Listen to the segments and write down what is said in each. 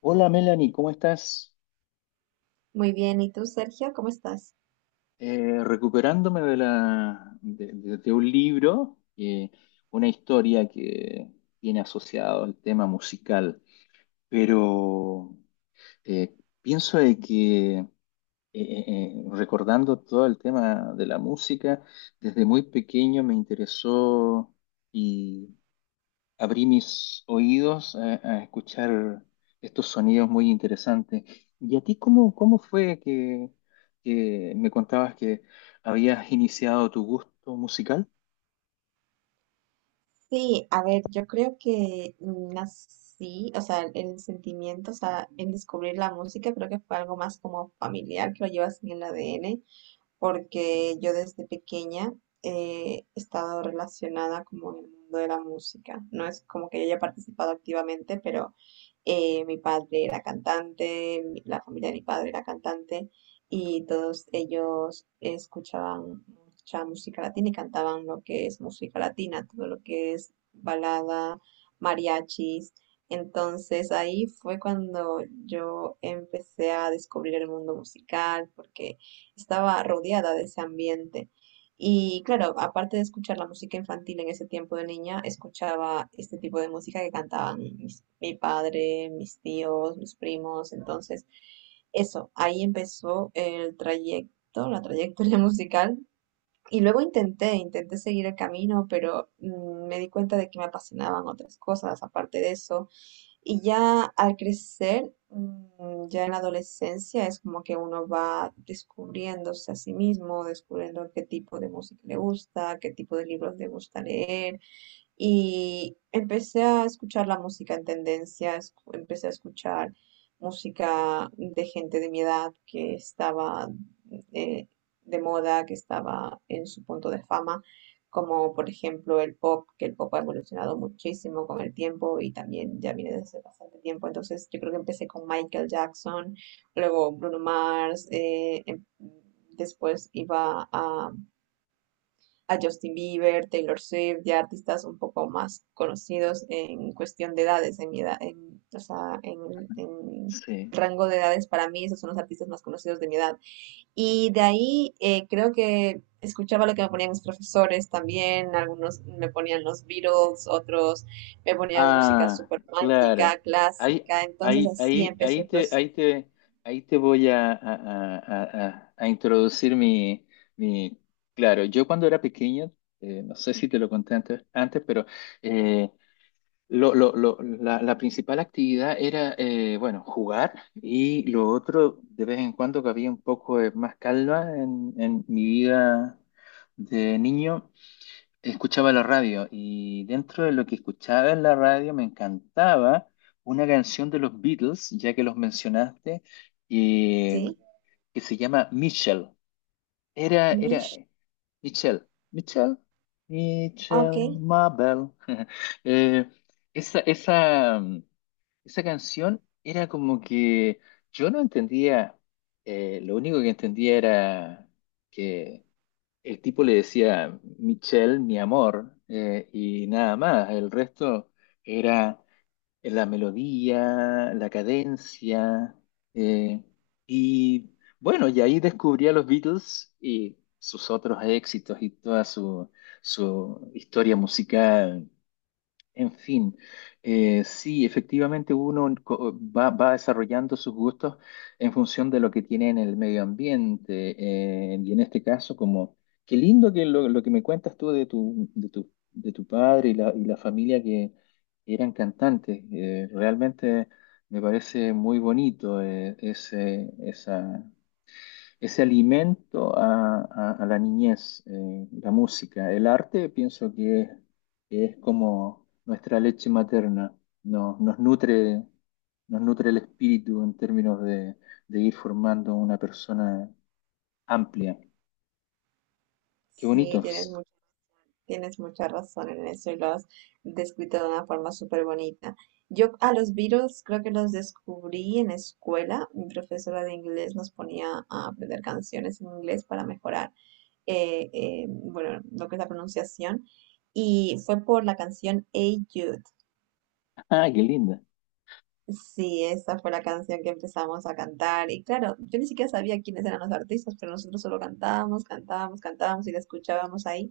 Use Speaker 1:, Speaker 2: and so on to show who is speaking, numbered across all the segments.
Speaker 1: Hola Melanie, ¿cómo estás?
Speaker 2: Muy bien, ¿y tú, Sergio? ¿Cómo estás?
Speaker 1: Recuperándome de, la, de un libro, una historia que tiene asociado el tema musical, pero eh, pienso de que recordando todo el tema de la música, desde muy pequeño me interesó, abrí mis oídos a escuchar estos sonidos muy interesantes. ¿Y a ti cómo fue que me contabas que habías iniciado tu gusto musical?
Speaker 2: Sí, a ver, yo creo que nací, o sea, el sentimiento, o sea, el descubrir la música, creo que fue algo más como familiar, que lo llevas en el ADN. Porque yo desde pequeña he estado relacionada como en el mundo de la música. No es como que yo haya participado activamente, pero mi padre era cantante, la familia de mi padre era cantante, y todos ellos escuchaban mucha música latina y cantaban lo que es música latina, todo lo que es balada, mariachis. Entonces ahí fue cuando yo empecé a descubrir el mundo musical, porque estaba rodeada de ese ambiente. Y claro, aparte de escuchar la música infantil en ese tiempo de niña, escuchaba este tipo de música que cantaban mi padre, mis tíos, mis primos. Entonces, eso, ahí empezó el trayecto, la trayectoria musical. Y luego intenté seguir el camino, pero me di cuenta de que me apasionaban otras cosas aparte de eso. Y ya al crecer, mm, ya en la adolescencia, es como que uno va descubriéndose a sí mismo, descubriendo qué tipo de música le gusta, qué tipo de libros le gusta leer, y empecé a escuchar la música en tendencia, empecé a escuchar música de gente de mi edad que estaba eh, de moda, que estaba en su punto de fama, como por ejemplo el pop, que el pop ha evolucionado muchísimo con el tiempo y también ya viene desde bastante tiempo. Entonces yo creo que empecé con Michael Jackson, luego Bruno Mars, después iba a Justin Bieber, Taylor Swift, ya artistas un poco más conocidos en cuestión de edades, en mi edad, en, o sea, en
Speaker 1: Sí.
Speaker 2: rango de edades para mí, esos son los artistas más conocidos de mi edad. Y de ahí creo que escuchaba lo que me ponían mis profesores también, algunos me ponían los Beatles, otros me ponían música
Speaker 1: Ah,
Speaker 2: súper
Speaker 1: claro.
Speaker 2: romántica,
Speaker 1: Ahí,
Speaker 2: clásica, entonces
Speaker 1: ahí,
Speaker 2: así
Speaker 1: ahí,
Speaker 2: empezó
Speaker 1: ahí
Speaker 2: el
Speaker 1: te,
Speaker 2: proceso.
Speaker 1: ahí te, ahí te voy a introducir mi. Claro, yo cuando era pequeño, no sé si te lo conté antes, pero eh, la principal actividad era, bueno, jugar, y lo otro, de vez en cuando que había un poco de más calma en mi vida de niño, escuchaba la radio, y dentro de lo que escuchaba en la radio me encantaba una canción de los Beatles, ya que los mencionaste, eh,
Speaker 2: Sí,
Speaker 1: que se llama Michelle. Era, era,
Speaker 2: Mish,
Speaker 1: Michelle, Michelle,
Speaker 2: ah, ok,
Speaker 1: Michelle Mabel. Eh, esa, esa, mm, esa canción era como que yo no entendía. Lo único que entendía era que el tipo le decía Michelle, mi amor, y nada más. El resto era en la melodía, la cadencia. eh, y bueno, y ahí descubrí a los Beatles y sus otros éxitos y toda su historia musical. En fin, sí, efectivamente uno va desarrollando sus gustos en función de lo que tiene en el medio ambiente. Y en este caso, como, qué lindo lo que me cuentas tú de tu padre y la familia que eran cantantes. Realmente me parece muy bonito ese alimento a la niñez. La música, el arte, pienso que es como nuestra leche materna, nos, nos nutre, nos nutre el espíritu en términos de ir formando una persona amplia. Qué
Speaker 2: sí, tienes
Speaker 1: bonitos.
Speaker 2: mucho. Tienes mucha razón en eso, y lo has descrito de una forma súper bonita. Yo a los Beatles creo que los descubrí en escuela. Mi profesora de inglés nos ponía a aprender canciones en inglés para mejorar, bueno, lo que es la pronunciación. Y fue por la canción Hey Jude.
Speaker 1: Ah, qué linda.
Speaker 2: Sí, esa fue la canción que empezamos a cantar. Y claro, yo ni siquiera sabía quiénes eran los artistas, pero nosotros solo cantábamos, cantábamos, cantábamos y la escuchábamos ahí.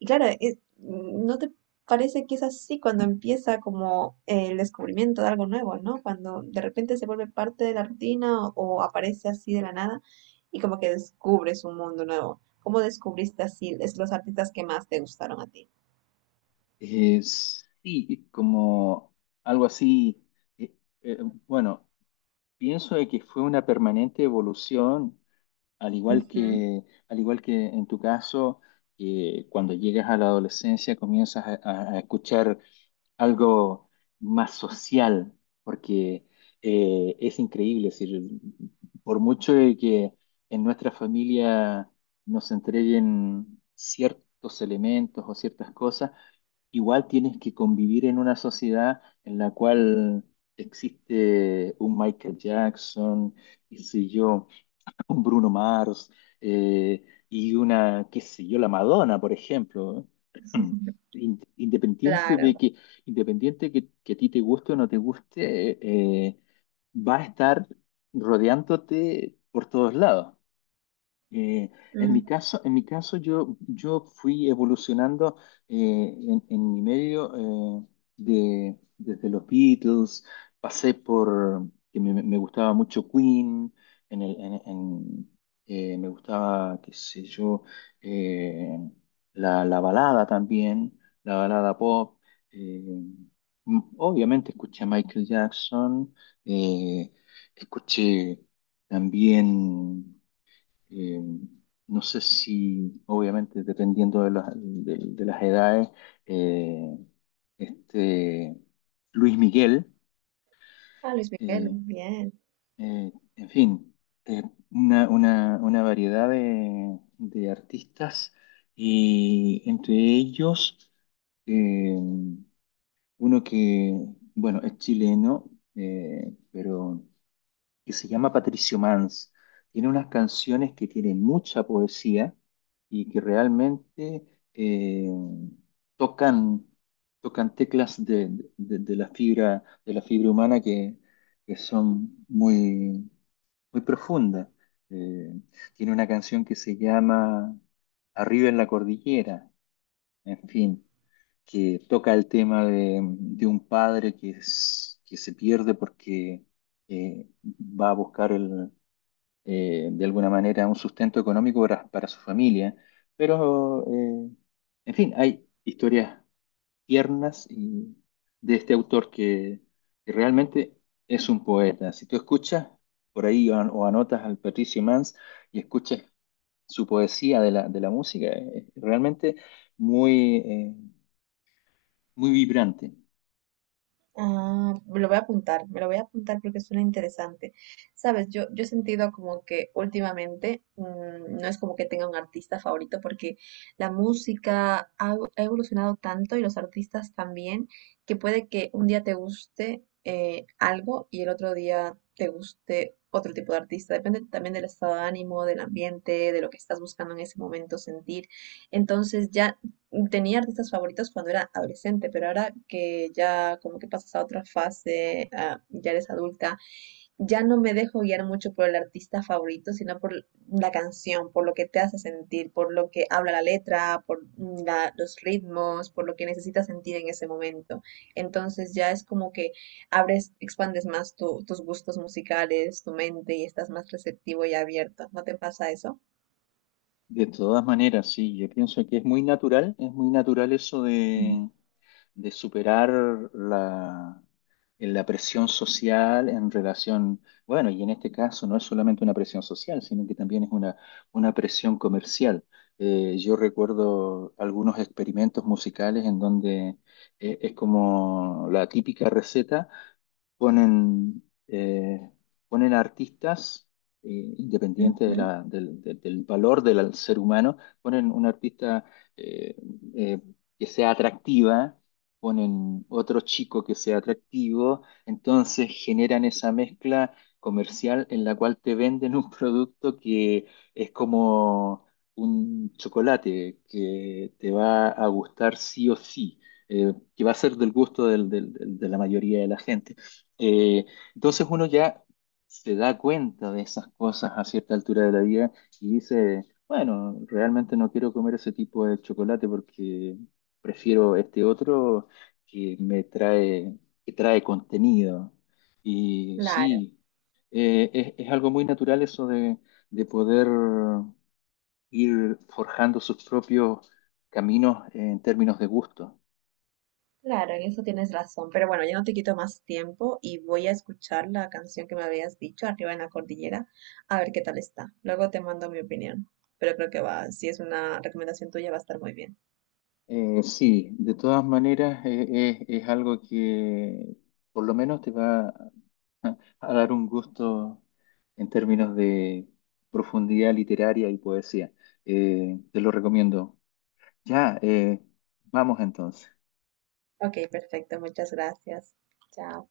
Speaker 2: Y claro, ¿no te parece que es así cuando empieza como el descubrimiento de algo nuevo, ¿no? Cuando de repente se vuelve parte de la rutina, o aparece así de la nada y como que descubres un mundo nuevo. ¿Cómo descubriste así es los artistas que más te gustaron a ti?
Speaker 1: Sí, como algo así. eh, eh, bueno, pienso de que fue una permanente evolución. Al igual
Speaker 2: Ujú,
Speaker 1: que, al igual que en tu caso, que cuando llegas a la adolescencia comienzas a escuchar algo más social, porque es increíble, es decir, por mucho de que en nuestra familia nos entreguen ciertos elementos o ciertas cosas, igual tienes que convivir en una sociedad en la cual existe un Michael Jackson, qué sé yo, un Bruno Mars, y una, qué sé yo, la Madonna, por ejemplo. Independiente de
Speaker 2: claro.
Speaker 1: que, independiente que a ti te guste o no te guste, eh, va a estar rodeándote por todos lados. Eh,
Speaker 2: Mm.
Speaker 1: en mi caso yo fui evolucionando en mi medio. De, desde los Beatles, pasé por, que me gustaba mucho Queen, en el, en, me gustaba, qué sé yo, eh, la balada también, la balada pop. eh, Obviamente escuché a Michael Jackson, eh, escuché también... Eh, no sé si, obviamente, dependiendo de las edades, eh, este, Luis Miguel,
Speaker 2: Ah, Luis Miguel,
Speaker 1: eh,
Speaker 2: bien.
Speaker 1: en fin, eh, una variedad de artistas, y entre ellos eh, uno que, bueno, es chileno, pero que se llama Patricio Mans. Tiene unas canciones que tienen mucha poesía y que realmente eh, tocan, tocan teclas de la fibra, de la fibra humana que son muy profundas. Eh, Tiene una canción que se llama Arriba en la Cordillera, en fin, que toca el tema de un padre que se pierde porque va a buscar de alguna manera un sustento económico para su familia. Pero, en fin, hay historias tiernas y de este autor que realmente es un poeta. Si tú escuchas por ahí o anotas al Patricio Mans y escuchas su poesía de la música, es realmente muy, eh, muy vibrante.
Speaker 2: Ah, me lo voy a apuntar, me lo voy a apuntar porque suena interesante. Sabes, yo he sentido como que últimamente mm, no es como que tenga un artista favorito porque la música ha, ha evolucionado tanto y los artistas también, que puede que un día te guste algo y el otro día te guste otro tipo de artista. Depende también del estado de ánimo, del ambiente, de lo que estás buscando en ese momento sentir. Entonces ya tenía artistas favoritos cuando era adolescente, pero ahora que ya como que pasas a otra fase, ah, ya eres adulta, ya no me dejo guiar mucho por el artista favorito, sino por la canción, por lo que te hace sentir, por lo que habla la letra, por mm, los ritmos, por lo que necesitas sentir en ese momento. Entonces ya es como que abres, expandes más tus gustos musicales, tu mente y estás más receptivo y abierto. ¿No te pasa eso?
Speaker 1: De todas maneras, sí, yo pienso que es muy natural eso de superar la, la presión social en relación, bueno, y en este caso no es solamente una presión social, sino que también es una presión comercial. Yo recuerdo algunos experimentos musicales en donde es como la típica receta: ponen, eh, ponen artistas, eh,
Speaker 2: Ujú.
Speaker 1: independiente de
Speaker 2: Ujú,
Speaker 1: del valor del ser humano, ponen un artista eh, eh, que sea atractiva, ponen otro chico que sea atractivo, entonces generan esa mezcla comercial en la cual te venden un producto que es como un chocolate que te va a gustar sí o sí, que va a ser del gusto de la mayoría de la gente. Eh, entonces uno ya se da cuenta de esas cosas a cierta altura de la vida y dice, bueno, realmente no quiero comer ese tipo de chocolate porque prefiero este otro que me trae, que trae contenido. Y
Speaker 2: claro.
Speaker 1: sí, es algo muy natural eso de poder ir forjando sus propios caminos en términos de gusto.
Speaker 2: Claro, en eso tienes razón, pero bueno, ya no te quito más tiempo y voy a escuchar la canción que me habías dicho, Arriba en la Cordillera, a ver qué tal está. Luego te mando mi opinión, pero creo que va, si es una recomendación tuya, va a estar muy bien.
Speaker 1: Sí, de todas maneras es algo que por lo menos te va a dar un gusto en términos de profundidad literaria y poesía. Te lo recomiendo. Ya, vamos entonces.
Speaker 2: Ok, perfecto, muchas gracias. Chao.